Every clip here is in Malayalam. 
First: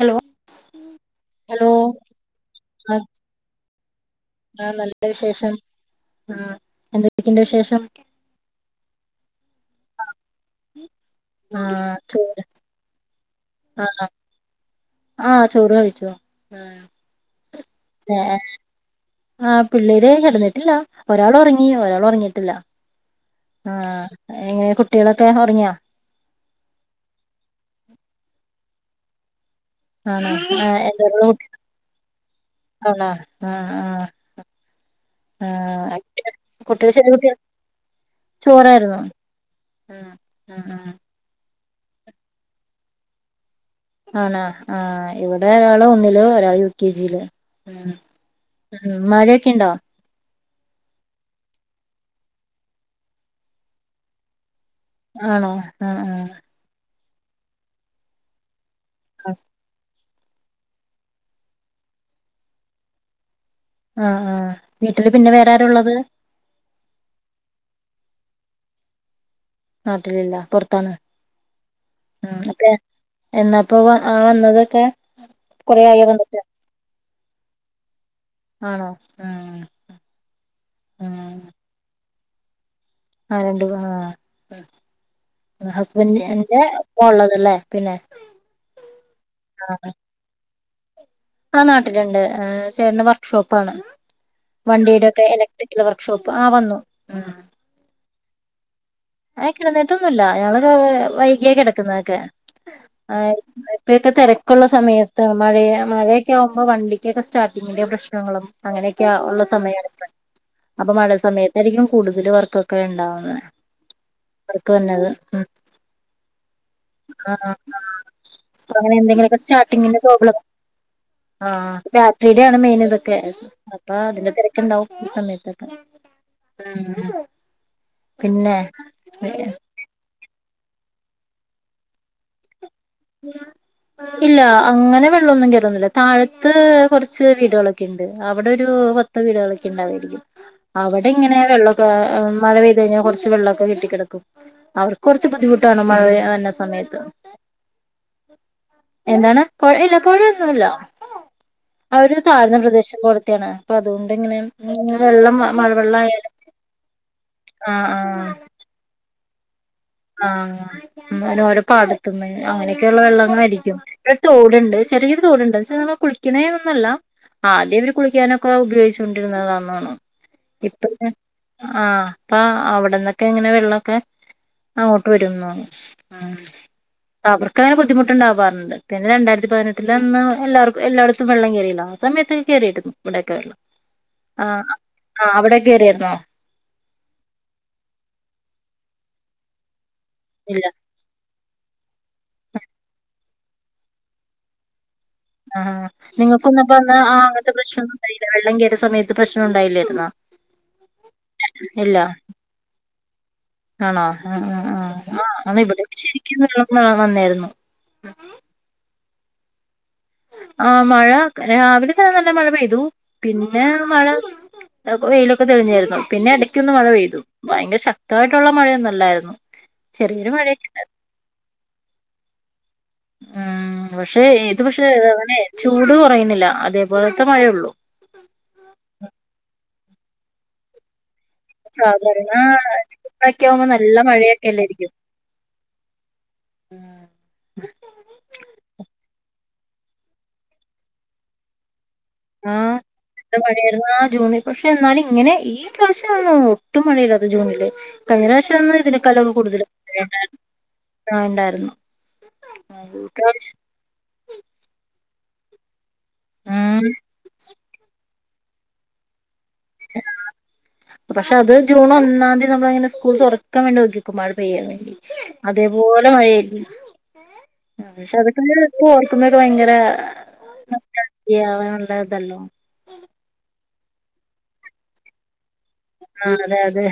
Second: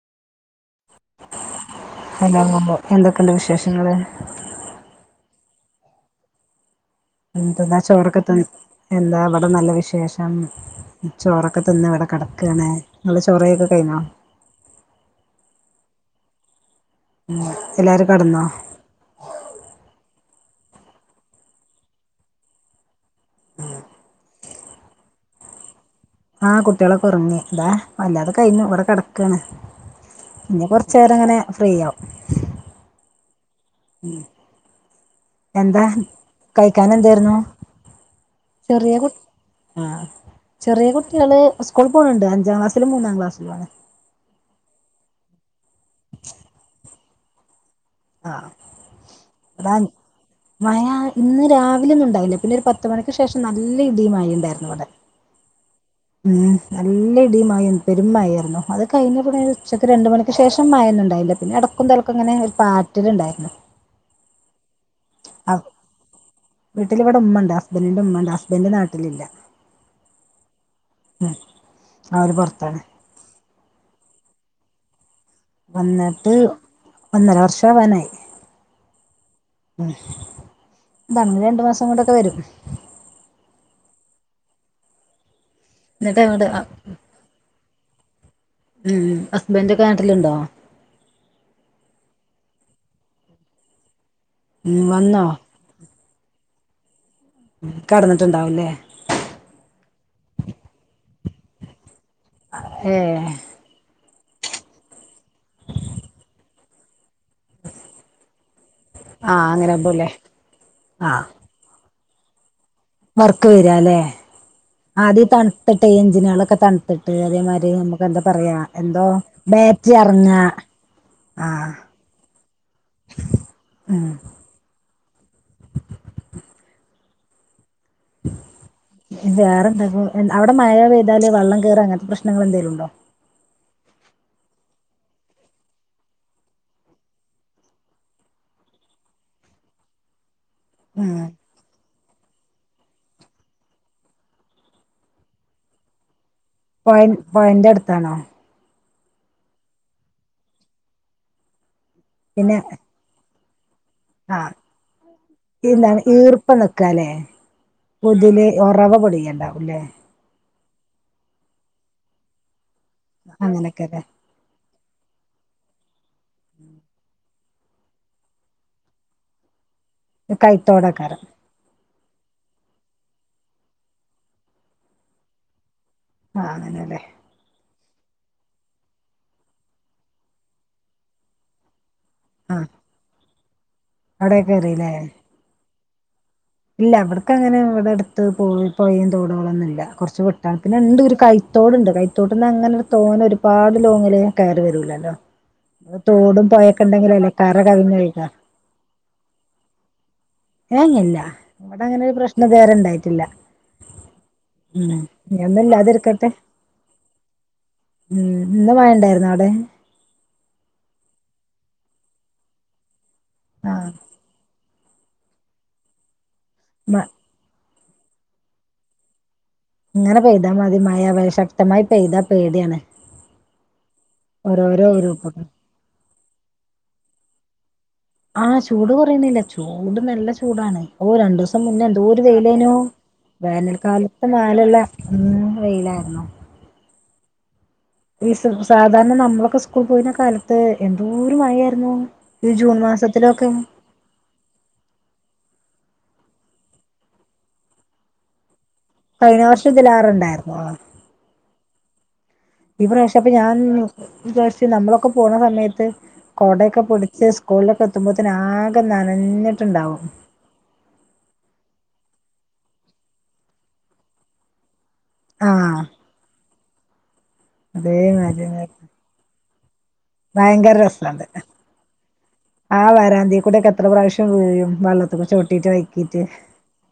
ഹലോ ഹലോ ഹലോ ആ എന്തൊക്കെണ്ട് വിശേഷ് ങ്ങള്? ആ നല്ല വിശേഷം ആഹ് എന്തല്ലാ ചോറൊക്ക ത് എന്താ നല്ല വിശേഷ് ഷം. ചോറൊക്ക തിന്ന് ഇവടെ കടക്കാണ്. ആഹ് ആഹ് ചോറ് കഴിച്ചു. ട്ടൊ ആഹ് എല്ലാരും ആ ആ കിടന്നോ ആ പിള്ളേര് കെടന്നു ഇല്ല ഒരാൾ ഒറങ്ങി ഒരാൾ ഒറങ്ങീട്ടില്ല ആ എങ്ങനെ കുട്ടികളൊക്കെ ഒറങ്ങിയാ ആഹ് കുട്ടികളൊക്കെ ഒറങ്ങി ധാ വല്ലാതെ കഴിഞ്ഞു ഇവടെ കെടക്കാണ് ആണ ആ എന്തര് [unintelligible] ആണാ മൂ എന്താ ആ കഴിക്കാൻ കുട്ടികൾ ചെറിയ കുട്ടികൾ എന്തായിരുന്നു ചോറായിരുന്നോ ആ ആ ആ സ്കൂളി പോണുണ്ട് അഞ്ചാം ക്ലാസിലും മൂന്നാം ക്ലസിലും അണ് ആണ ആ ഇവിടെ ഒന്നില് ഒരാള് യു കെ ജില്ല് ഉം ആ ഉം മഴേക്കെ ഇണ്ടോ ഇവിടാ മഴ ഇന്ന് രാവിലെന്നും ഉണ്ടാവില്ല പിന്നെ ഒരു പത്ത്മണിക്ക് ശേഷം നല്ല ഇടീം മഴയും ഇണ്ടായിരുന്നു ഇവിടെ ആണോ ആ ആ ഉം നല്ല ഇടീം മഴയും പെരുമാഴേരുന്നു അത് ആ കഴിഞ്ഞപുനു ഉച്ചഴ്ക്ക് രണ്ട് മണി ക്ക് ശേഷം മഴന്നും ഉണ്ടായില്ല പിന്നെ എടക്കും തലക്കും ഇങ്ങനെ ഒരു പാറ്റില ഉണ്ടായിരുന്നു ആ ആ അ വീട്ടിലിവിടെ ഉമ്മ ഉണ്ട് ഹുസ്ബന്റിന്റെ ഉമ്മണ്ട് ഹസ്ബൻഡ് നാട്ടിലില്ല നാട്ടിലില്ല പൊറത്താണ് ഉം അവര് ഉം ഓക്കെ പുറത്താണ് എന്നാപോയെ ആ വന്നതൊക്കെ കൊറേ ആയോ വന്നിട്ട് ഒന്നര വർഷം ആവാനായി ഉം നാ മൂ രണ്ടു മാസം കൊണ്ടൊക്കെ വരും ആ രണ്ട് മൂന്ന് ഉം എന്നിട്ട് അങ്ങോട്ട് ഹസ്ബെൻഡിന്റെ ഉപ്പ ഉള്ളതല്ലേ പിന്നെ ഉം ഹസ്ബന്റ് നാട്ടിലുണ്ടോ ആ നാട്ടിലുണ്ട് ചേട്ടന് വർക്ക്ഷോപ്പാണ് ഉം വണ്ടിയുടെ ഒക്കെ ഇലക്ട്രിക്കൽ വർക്ക്ഷോപ്പ് ആ വന്നു കെടന്നി ട്ടുണ്ടാവില്ലേ ആ കിടന്നിട്ടൊന്നു ഇല്ല ഞങ്ങള് വേ വൈകിയ കിടക്കുനേത് ക്കെയാ ഏ ആ ഇപ്പൊക്കെ തേരാ ഒക്കുള്ള സമയത്ത് മഴയ മഴയൊക്കെ ആവുമ്പോ വണ്ടി ക്കെ സ്റ്റാർട്ടിങ്ങിന്റെ പ്രശ്നങ്ങളും അങ്ങനെയൊക്കെ ആ ഉള്ള അങ്ങനെ സമയണ ഇപ്പൊ പോലേ അപ്പം ആ മഴ സമയത്തായിരിക്കും കൂടുതല് വർക്ക് ക്കെ ഉണ്ടാവുന്നെ [unintelligible] ആദ്യം തണുത്തിട്ടേ എഞ്ചിനേളൊക്കെ തണുത്തിട്ട് ആഹ് അതേമായ്രി നമുക്ക് എന്താ പറയാ അപ്പൊ അങ്ങനെ എന്തോ എന്തെങ്കിലുമൊക്കെ ബാറ്ററി സ്റ്റാർട്ടിങ്ങിന്റെ പ്രോബ്ലം എർങ്ങാ ആഹ് ബാറ്ററിയുടെ ആണ് മെയിൻ ഇതൊക്കെ അപ്പൊ ഉം അതിന്റെ തിരക്കുണ്ടാവും ഈ സമയത്തൊക്കെ ആഹ് പിന്നെ ഇത് വേറെ എന്താക്കും അവിടെഴ പെയ്താ വള്ളം കയറ് അങ്ങനത്തെ പ്രശ്നങ്ങ എന്തെലും ഉണ്ടോ? ഇല്ല അങ്ങനെ വെള്ളൊന്നും കയറുന്നില്ല താഴത്ത് കുറച്ച് വീടുകളൊക്കെ ഉണ്ട് അവിടെ ഒരു പത്ത് വീടുകളൊക്കെ ഉണ്ടതായിരിക്കും അവിടെ ഉം ഇങ്ങനെ വെള്ളക്ക മഴ പെയ്ത് കഴിഞ്ഞാൽ കുറച്ച് വെള്ളമൊക്കെ കെട്ടിക്കിടക്കും അവർക്ക് കുറച്ച് ബുദ്ധിമുട്ടാണ് മഴെ സമയത്ത് ന്റെ അടുത്താണോ? എന്താണ് പുഴ ഇല്ല പുഴൊ ഒന്നുമില്ലോ അവര് താഴ്ന്ന പ്രദേശം പോലത്തയാണ് ആ ഇല്ല മഴവെള്ളം ആയാലും ഈർപ്പം നിക്കാലേ ആഹ് പുതില് ഒറവ പൊടിയല്ല ല്ലാഉല്ലേ [unintelligible] ആ ഹോരോ പാടത്തുമ അങ്ങനെ ഒക്കെയള്ള വെള്ള അടിക്കും അങ്ങനെയൊക്കെല്ലേ ഇവിടെ തോടുണ്ട് ചെറിയ തോട് ഉണ്ട് പക്ഷെ ഞങൾ കുളി കിണേൊന്നല്ല ആ അതേവര് കുളിക്കാനൊക്കെ ഉപയോഗിച്ചുകൊണ്ടിരുന്നുന്നത ന്നണോ കൈത്തോടക്കാരം ആഹ് അവിടന്നൊക്കെ ഇങ്ങനെ വെള്ളൊക്കെ അങ്ങോട്ട് വരുന്നോന്ന് ഉം ആഹ് അങ്ങനെല്ലേ അവർക്ക് അങ്ങനെ ബുദ് ബുദ്ധിമുട്ട്ണ്ടാവാറ്ണ്ട് പിന്നെ രണ്ടായിരത്തി പതിനെട്ടിന്റെ അന്ന് എല്ലാവർക്കും എല്ലാ ടെത്തും വെള്ളം കേറിയില്ലോ സമയത്ത് ആഹ് കേറീട്‌ന്നു ഇവിടയൊക്കെ വെള്ളം അവിടെയൊക്കെ ആഹ് കേറില്ലേ ആഹ് അവിടെ കേറിരുന്നു താ ഇല്ല ഇവട്ക്കങ്ങനെ ഇവടെഅട്ത്ത് പോയി പോയേം തോടാളൊന്ന്ല്ല കൊറച്ച് വിട്ടാ ഇല്ല പിന്നെ ഇണ്ട് ഒരു കൈ തോടുണ്ട് കൈത്തോട്ട്ന്ന് അങ്ങനെ തോനെ ഒരുപാട് ലോങ്ങില് കയറി വരൂല്ലല്ലോ ആഹ് ആഹ് നിങ്ങൾക്കൊന്നപ്പോ ഇന്നലെ ആഹ്അങ്ങത്തെ കര പ്രശ്നൊന്നും കവിഞ്ഞ് ഒഴുകാ ഉണ്ടായില്ല വെള്ളം കേറിയ സമയത്ത് പ്രശ്നം ഉണ്ടായില്ലേയിരുന്നോ ഇല്ല അങ്ങനെ ഒരു പ്രശ്നം ഇതേരെ ഇണ്ടായിട്ടില്ല ആണോ ആഹ് ആഹ് ആഹ് ഉം ആഹ് ഇനി അന്ന് ഇവിടെ ഒന്നുല്ലാതിരിക്കട്ടെ ശരിക്കും വെള്ളം മഴ വന്നായിരുന്നു ഉം ഇന്ന് മയണ്ടായിരുന്നോ അവി ബെൻ ആഹ് മഴ രാവിലെ തന്നെ നല്ല മഴ പെയ്തു പിന്നെ ആ മഴ അപ്പോ വെയിലൊക്കെ തെളിഞ്ഞിയിരുന്നു പിന്നെ എടക് ക്കൊന്ന് മഴ മ പെയ്തു ഭയങ്കര ശ ക്തായിട്ടുള്ള മഴയൊന്നല്ലായിര്ന്നു. ഇങ്ങനെ പെയ്താ മതി മഴ അവ ശക്തമായി പെയ്താ പേടിയാണ് ആഹ് പക്ഷേ ഇത് പക്ഷേ ഓരോരോ എവനെ ഉരുൾപൊട്ടൽ ചൂട് കൊറയ്ണ് ല്ല അതേപോലത്തെ മഴേള്ളൂ ആഹ് ചൂട് കൊറയ്ണില്ല ചു ചൂട് നല്ല ചൂടാണ് ഓഹ് രണ്ടൂസം മുന്നേ എന്തോരു സാധാരണ വെയിലേനു. ഒക്കെ ആവുമ്പോ നല്ല വേനൽക്കാലത്തെ മായ്ല്ള്ളെ മഴയൊക്കെല്ലായിരിക്കും വെയിലാര്ന്നു. ഈ സ് സാധാരണ നമ്മളൊക്കെ സ്കൂൾ പോയിനെ കാലത്ത് എന്തോര് മഴയാര്ന്നു ആഹ് നല്ല മഴയായിര്ന്നു. ആഹ് ജൂണിൽ പക്ഷെ എന്നാലും ഇങ്ങനെ ഈ പ്രാവശ്യാണ് ഒട്ടും മഴയില്ലത് ജൂണില് കഴിഞ്ഞ പ്രാവശ്യന്ന് ഇതിനെക്കാലു കഴിഞ്ഞ കൂടുതല് വർഷം മഴ ഉണ്ടാര്ന്നു. ഇതിലാറുണ്ടായിരുന്നു ആഹ് ഉണ്ടാര്ന്നു. ഈ പ്രാവശ്യം അപ്പ ഞാൻ വിചാരിച്ച് നമ്മളൊക്കെ പോണ സമയത്ത് കൊടയൊക്കെ ഉം പിടിച്ച് സ്കൂളിലൊക്കെ എത്തുമ്പോ ആകെ നനഞ്ഞ് പക്ഷെ അത് ജൂൺ ഒ ന്നാന്തി നമ്മള്ങ്ങനെ സ്കൂള് തൊറക്കാൻ വേണ്ടി നിക്കേയ്ക്കും മഴ പെയ്യാനേ ആഹ് അതേപോലെ മയേയ്രികും ആഹ് ഇതെടെക്കെന്ന് അതേമാതിരി ഓർക്ക്ന്നെ ത് ഭയങ്കെരെ ഭയങ്കര രസണ്ട് [unintelligible] അവനുണ്ടായതല്ലോ ആ വരാന്തേ കൂടെ ക്കെത്ര പ്രാവശ്യം വീഴും വള്ളത്ത്മ്മെ ചൗ ആഹ് അതെ അതെ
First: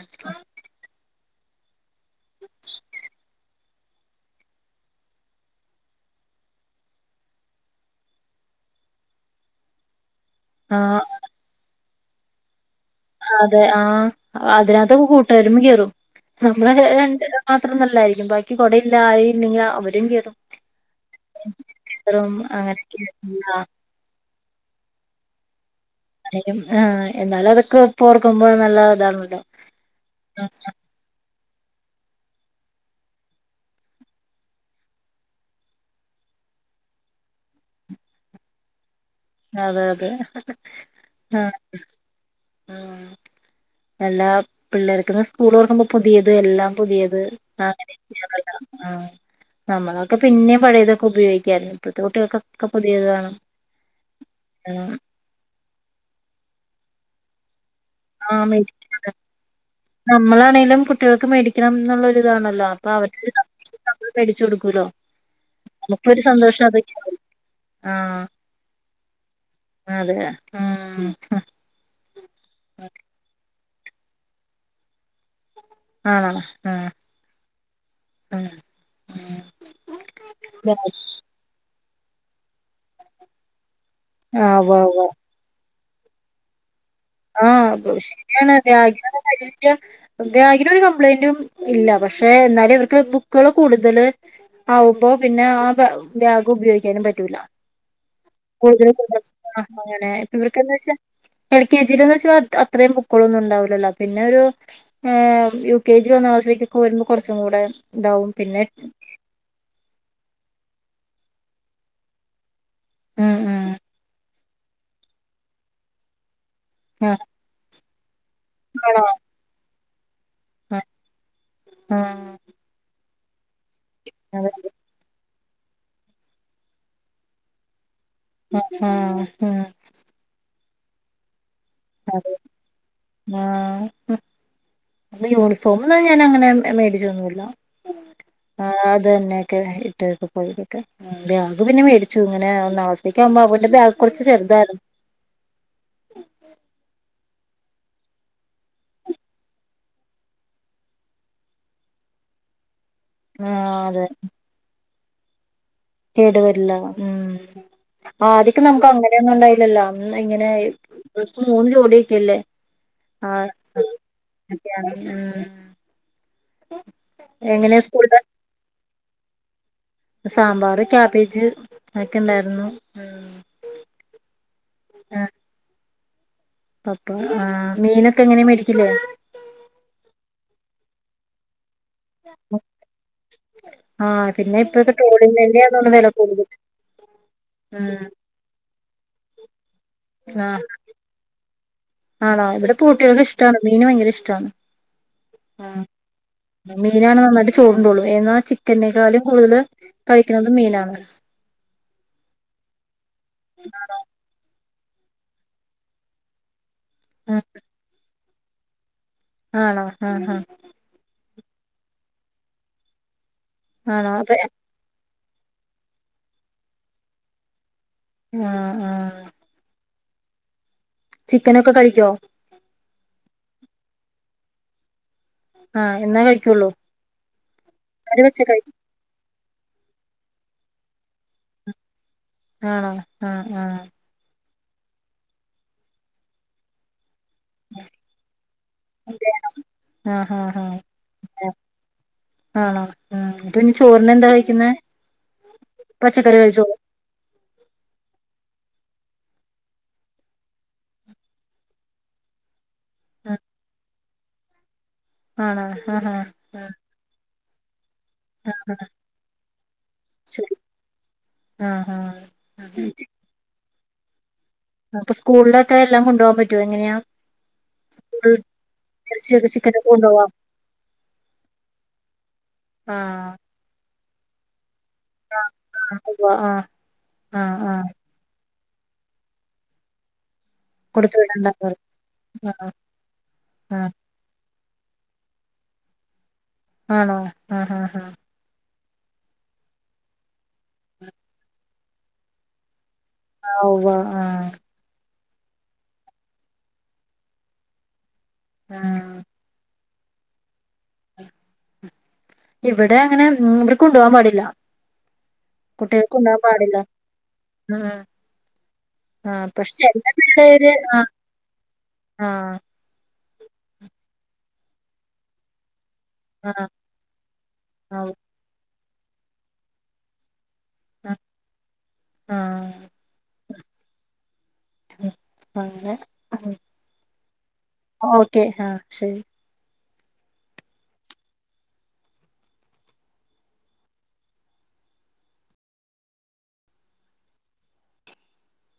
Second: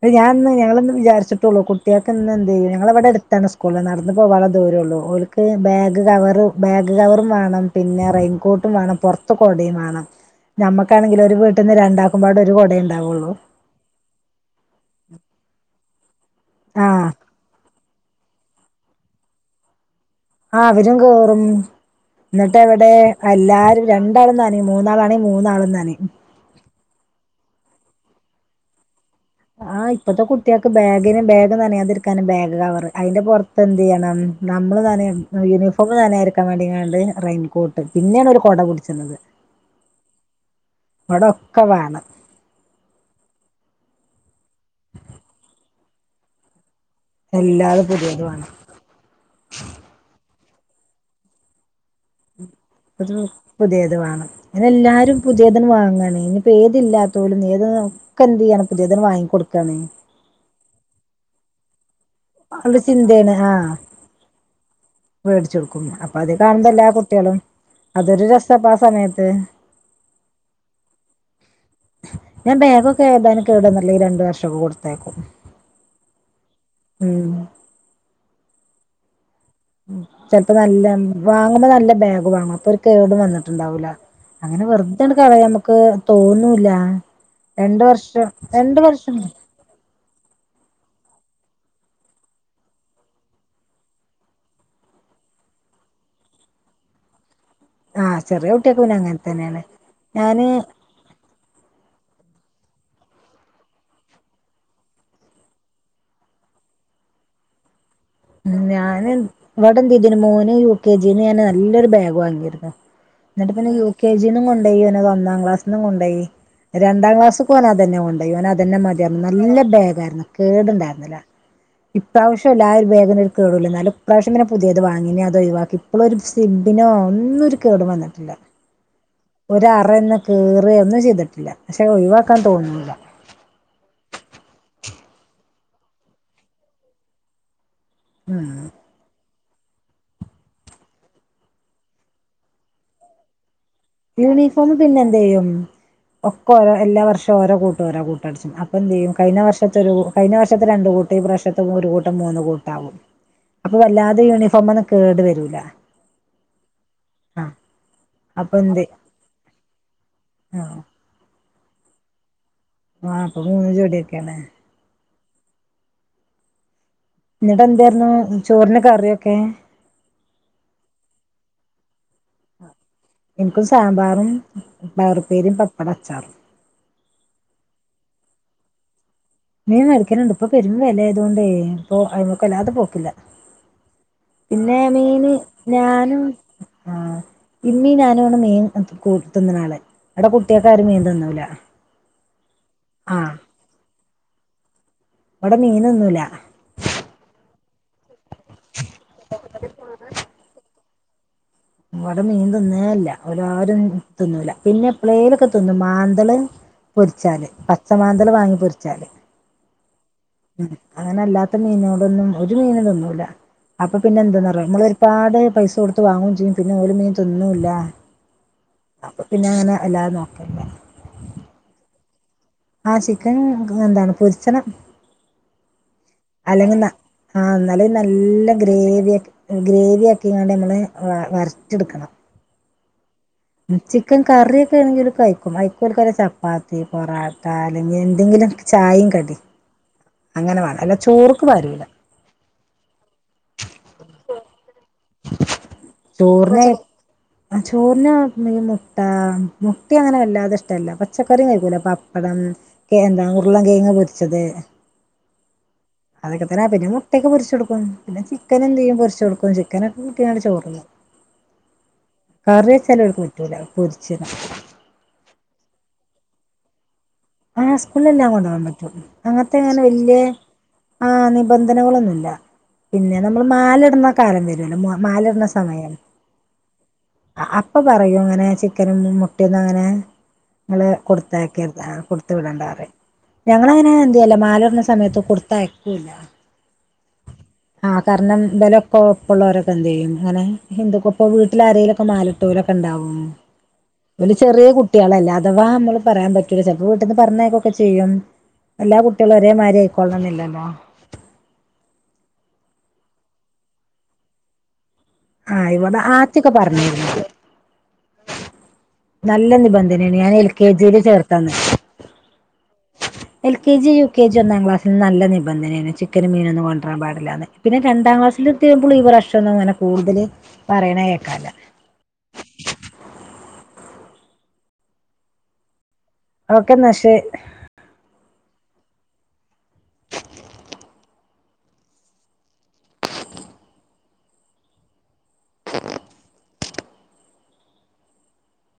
അത് ഞാന്ന് ഞങ്ങള്ന്ന് വിചാര്ച്ച് ട്ടൊള്ളൂ കു ഇയാൾക്ക് ഇന്ന് എന്തേ നീ ഞങ്ങളവിടെടുത്താണ് സ്കു നടന്നപ്പോവാനുള്ള ദൂരേയുള്ളു ഓൾക്ക് ബാഗ് കവറ് ബാഗ് കവറും വേണം പിന്നെ റെയിൻകോട്ടും വേണം പൊറത്ത് കൊടയും വേണം ആ ആ, നമ്മക്കാണെങ്കിൽ ഒരു വീട്ടീന്ന് രണ്ടാക്ക ഉമ്മാടെ ഒരു കൊടയണ്ട് ണ്ടാകൊളളു അതെ ആ അതിനകത്തൊക്കെ കൂട്ടൊരുമ്മ കേറും നമ്മളപ ആഹ് രണ്ട് മാത്രം നല്ലായി ബാക്കി കുടയില്ലായില്ലെങ്കിൽ അവ ആ അവരും കേറും റും എന്നിട്ട് എവിടെ അങ്ങനെയൊക്കെ എല്ലാരും രണ്ടാളും നനയും മൂന്നാളാണെ മൂന്നാളു നനിം ആ എന്നാലും അതൊക്കെ ഇപ്പോർക്കുമ്പോ നല്ല ഇതാണ് ആഹ് ഇപ്പത്തെ കുട്ടിയക്ക് ബാഗിന് ബാഗ നനയാതിരിക്കാൻ ബാഗ് കവറ് അതിന്റെ പുറത്ത് എന്ത് ചെയ്യണം നമ്മൾ നനയാൻ യൂണിഫോമൊക്കെ നനയാതിരിക്കാൻ വേണ്ടിങ്ങാണ്ട് റെയിൻകോട്ട് പിന്നെയാണ് ഒരു കുട പുടിച്ചിരുന്നത് അതെ അതെ ആ കൊടൊക്കെ വാണം അല്ല പിള്ളേർക്ക് ഇന്ന് സ്കൂൾ തൊർക്കുമ്പോൾ പുതിയത് എല്ലാം പുതിയത് എല്ലാതും പുതിയത് വാണം ആ നമ്മളക്കെ പിന്നെ പഴയതൊക്കെ ഉപയോഗിക്കാരുന്നു പുതു പുതിയത് ആഹ് എല്ലാരും പുതിയ വാങ്ങാനേ ഇനിപ്പോ ഏതില്ലാത്തോലും ഏത് ക്ക് എന്ത് ചെയ്യാണ് പുതിയതന്നെ വാങ്ങി കൊടക്കാണ് നമ്മളാണെങ്കിലും കുട്ടികൾക്ക് മേടിക്ക ഇ ന ഇതാണല്ലോ അവരുടെ അപ്പൊ അവ ചിന്തേണ് ആഹ് മേടിച്ച കൊടുക്കൂലോ വേടിച്ചൊടുക്കും അപ്പൊ നമുക്കൊരു അത് സന്തോഷം കാണുമ്പോ എല്ലാ അതൊക്ക കുട്ട്യാളും ആ അതൊരു രസാപ്പ ആ സമയത്ത് അതെ ഉ ഞാൻ ബാഗൊക്കെ ഏതാണ് ഇടന്നല്ല രണ്ടു വർഷൊക്കെ കൊടുത്തേക്കും ആ ഉഹ ഉം ഉം ചെപ്പോ നല്ല വാങ്ങുമ്പോ നല്ല ബാഗ് വാങ്ങ അപ്പോ ഒരു കേടും വന്നിട്ടുണ്ടാവൂല്ല അങ്ങനെ ഉവ്വ ഉവ്വ വെറുതാണ് കളയാൻ ക്ക് തോന്നൂലാ. ആഹ് ശരിയാണ് [unintelligible] വ്യാഗിനൊര് കം പ്ലയ്ന്റും ഇല്ല. പക്ഷെ ഇന്നാലും ഇവർക്ക് ബുക്കുകൾ കൂടുതൽ ആവുമ്പോ പിന്നെ ആ ബാഗ് ഉപയോഗിക്കാനും പറ്റൂല്ല. ആഹ് ചെറിയ കുട്ടിയൊക്കെ പിന്നെ അങ്ങനെ [unintelligible] തന്നെയാണ് അങ്ങനേ ഞാന് ഇപ്പവർക്കെന്താച്ചാ [unintelligible] കെ ജി ടെ ന്ന് വെച്ചാ അത്രയും ബുക്കുകളൊന്നും ഉണ്ടാവൂല്ലല്ലോ. പിന്നെ ഒരു ഏഹ് യു കെ ജി, ഒന്നാം ക്ലാസിലേക്കൊക്കെ വരുമ്പം കുറച്ചും കൂടെ ഇതാവും ഉം പിന്നെ ഞാന് ഇൻ ഇവിടെന്തിതയ്തീനി മോന് യൂ കെ ജി ന്ന് ഞാന് നല്ലൊരു ബാഗ് വാങ്ങിയിരുന്നു. ഉം എന്നിട്ട് പിന്നെ ഉം യു കെ ജി ന്നും കൊ ണ്ടോയി ഓനത് ഒന്നാം ക്ലാസ്സിന്നും കൊണ്ടയി. രണ്ടാം ആഹ് ക്ലാസ് ക്കും ഓന് അതന്നെ കൊണ്ടോയി. ഓൻ അതന്നെ ആണോ മതിയർഞ്. നല്ല ബേ ഗാരണം. ആഹ് കേടുണ്ടായിരുന്നില്ല. ആഹ് ഇപ്രാവശ്യൂല്ല ആ ഒര് ബേ ഇതിനൊരു കേട്ല്ല ന്നാലും ഇപ്രാവശ്യം പിന്നെ അതെ പുതിയത് വാങ്ങി ഇനി അ അതൊഴിവാക്കി ഇപ്പോളൊ ഒരു സിബിനോ ഒന്നും ഒരു കേടു വന്നി ട്ടില്ല ആഹ് ആഹ് ഉം ഒരു ആറന്നെ കേട് കീറെ ഒന്നും ചെയ്തിട്ടില്ല പക്ഷെ അതെ ഒഴിവാക്കാൻ തോന്നീല്ല ഇന്ന് യൂണിഫ് ഫോംന്നും ഞാൻ അങ്ങനെ മേടിച്ച ഒന്നുമില്ല ഉം ആഹ് അതന്നെ. ഇട്ടോതൊക്കെ പോയിരിക്കെ ബാഗ് പിന്നെ മേടിച്ചു ഇങ്ങനെ ഒന്ന നാസ്സ്ഥക്കാവുമ്പ യൂണിഫോം പിന്നെ എന്ത്‌ചെയ്യും ഒക്ക ഓരോ എല്ലാ വർഷവും ഓര കൂട്ട ഓര കൂട്ടടിച്ചും അപ്പം എന്ത് ചെയ്യും കഴി ഞ്ഞ വർഷത്ത ഒരു കഴിഞ്ഞ വർഷത്തെ രണ്ട് കൂട്ട ഈ പ്രാവശത്തത്ത് ഒരു കൂട്ടം മൂന്ന് കൂട്ടാകും. ആ അപ്പൊ വല്ലാതെ യൂണിഫോംന് കേടു വരൂല കേടുവരില്ലത് ഉം ആ ആദി അപ്പൊ ദ്യം എന്ത് നമുക്ക് അങ്ങനെയ ഒന്നും ഉണ്ടായില്ലല്ലോ ഇങ്ങനെ ആ പ്പം മൂന്ന് ജോടിയൊക്കെ ഇല്ലേ ആ പ്പം മൂന്ന് ജോടിയൊക്കെയാണ് ഒക്കെയാണ് ഉം എന്നിട്ട് എങ്ങനെയാ എന്തായിരുന്നു സ്കൂള് ചോറിന് കറിയൊക്കെ സാമ്പാർ ക്യാപേജ് ഒക്കെ ഇണ്ടായിരുന്നു പയർ ഉപ്പേരിയും പപ്പ ടം അച്ചാറ് പപ്പ ആ മീനൊക്കെ എങ്ങനെയ മേടിക്കില്ലേ മീൻ മേടിക്കുന്നുണ്ട് ഇപ്പൊ പെരുമ്പ വില ആയതുകൊണ്ടേ അപ്പൊ അ്മക്കല്ലാതെ പോക്കില്ല ആ പിന്നെ ഇപ്പൊക്കെ മീന് ട്രോളിങ് തന്നെയാ തോന്നുന്നു വില ഞാനും കൂടുതൽ ആ ഇമ്മീ ഉം ഞാനും ആണ് മീൻ കൂട്ടുന്ന ആള് അവിടെ ആ കുട്ടിയക്കാരും മീൻ തിന്നൂല ആണോ ഇവിടെ പൂട്ടികൾക്ക ആഹ് ഇഷ്ടമാണ് മീൻ ഭയങ്ക ഇഷ്ട ട്ടാണ് ഇവിടെ മീൻ ആ തിന്നൂല മീനാണ് നന്നായിട്ട് ചൂടുള്ളൂ എന്നാൽ ചിക്കനെക്കാലും കൂടുതൽ കഴിക്കുന്നത് മീനാണ് ഇവിടെ മീൻ തിന്നെയില്ല ഇവലാരും തിന്നൂല പിന്നെ എപ്ലേലൊക്കെ തിന്നും മ്ലാൻതല് പൊരിച്ചാല് പച്ചമാ ന്തൽ വാങ്ങി പൊരിച്ചാല് ആണോ ആ ആ ഉം അങ്ങനല്ല ല്ലാത്ത മീനോടൊന്നും ഒരു മീനും തിന്നൂല അപ്പൊ പിന്നെ എന്താ പറയാ നമ്മള് ഒ രുപാട് പൈസ കൊടുത്തു വാങ്ങുകയും ചെയ്യും പിന്നെ ഒരു മീൻ തിന്നുമില്ല ആഹ് ആഹ് അല്ലാതെ നോക്കില്ല ചിക്കനൊക്കെ കഴിക്കോ ആ ചിക്കൻ എന്താണ് പൊരിച്ചണം ആ എന്നാ കഴിക്കുള്ളൂ അല്ലെങ്കിൽ ആ എന്നാല് കറി വെച്ച നല്ല കഴിക്കും ഗ്രേവിയോക്കെ ഗ്രേവി ആക്കിയാണ്ട് നമ്മള് വരട്ടിയെടുക്കണം ആണോ ആ ആ ആ ചിക്കൻ കറി ഒക്കെ ആണെങ്കിൽഓല് കഴിക്കും അഴിക്കോൽക്കൊരു ചപ്പാത്തി പൊറാട്ട അല്ലങ്കിൽ എന്തെങ്കിലുമൊക്കെ ചായയും കടിയും അങ്ങനെ ആ വേണം അല്ലാതെ ചോർക്ക് ആ പാരൂല ആണോ ആ പിന്നെ ചോറിന് എന്താ കഴിക്കുന്നെ പച്ചക്കറി ചോറിന് കഴിച്ചോളൂ ആ ചോറിന് ഈ മുട്ട മുട്ട അങ്ങനെ വല്ലാതെ ഇഷ്ടല്ല പച്ചക്കറിയും കഴിക്കൂല പപ്പടം എന്താ ഉരുളം കിഴങ്ങ് പൊരി പൊരിച്ചത് ആണോ ആ ആ അതക്കെ ആ തന്നെ പിന്നെ മുട്ടയൊക്കെ പൊരിച്ച് പൊരിച്ചെടുക്കും പിന്നെ ചിക്കൻ എന്ത ചെയ്യും പൊരിച്ച് കൊടുക്കും ചിക്കനൊക്കെ കൂട്ടിയാണ് ശരി ചോറ് തിന്നത് ആ ആ കറി വെച്ചാല് ഓല് കൂട്ടൂല പൊരിച്ചതാ അപ്പൊ സ്കൂളിലൊക്കെ എല്ലാം കൊണ്ടുപോവാൻ പറ്റുവോ എങ്ങനെയാ ആ സ്കൂളിൽ എല്ലാം കൊണ്ടോവാൻ പറ്റും ഇറച്ചിയൊക്കെ അങ്ങനത്തെ ഇങ്ങനെ ചിക്കനൊക്കെ വല്യ കൊണ്ടുപോവാം ആ നിബന്ധനകളൊന്നുല്ല ആ പിന്നെ നമ്മൾ മാലിട്ണ കാലം വരോല്ലോ മാലടണ സമയം ആ ആ ആ അപ്പ പറയും അങ്ങനെ ചിക്കനും മുട്ടയൊന്നും അങ്ങനെ നിങ്ങള് കൊടുത്തു വിടണ്ട കൊടുത്തയാക്കര്ത് ആ വിടണ്ടാറിം ആഹ് ഞങ്ങളനെ എന്തേലും മാലടണ സമയത്ത് കൊടുത്തയക്കൂല്ല ആണോ ആ ഹ ഹ ഹ ഒപ്പള്ളോരൊക്കെ എന്ത് ചെയ്യും ഇങ്ങനെ എന്തൊക്കെപ്പോ വീട്ടിലാരെ മാലട്ടോരൊക്കെ ണ്ടാവും ഉം ആഹ് ഉവ്വ ഓല് ആഹ് ചെറ്യേ കുടട്ട്യേളല്ലേ അ അതവാ നമ്മള് പറയാൻ പറ്റൂല ചലപ്പോ ന്ന് പറഞ്ഞേയക്കൊക്കെ ചെയ്യും എല്ലാ ആഹ് കുടട്ട്യാളും ഒരേമാരിയായ് കൊളണന്നില്ലല്ലോ ഇവിടെ അങ്ങനെ ഇവിടെ കൊണ്ടുപോകാൻ പാടില്ല ആഹ് ഇവിടെ കുട്ടികൾക്ക് കൊണ്ടുപോകാൻ ആറ്റൊക്കെ പാടില്ല പറഞ്ഞായിരുന്നു ഉം ഉം ആഹ് നല്ല പക്ഷെ നിബന്ധന ചെല ഞാൻ എൽ കെ പിള്ളേര് ജിയില് ആഹ് ചേർത്തന്ന ആഹ് L K G U K G ഒന്നാം ക്ലാസ്സിൽ നല്ല നിബന്ധനയാണ് ചക്കന് ആഹ് മീനൊന്നും കൊണ്ടരാൻാടില്ലന്ന് പിന്നെ ആഹ് രണ്ടാംക്സ്സില് ുമോും ഈ പ്രക്ഷംന്നും അങ്ങനെ കൂടുതല് [unintelligible] പറയണ കേക്കാല ഉ അങ്ങനെ ഓക്കെ നശേ ഓക്കെ ആഹ് ശരി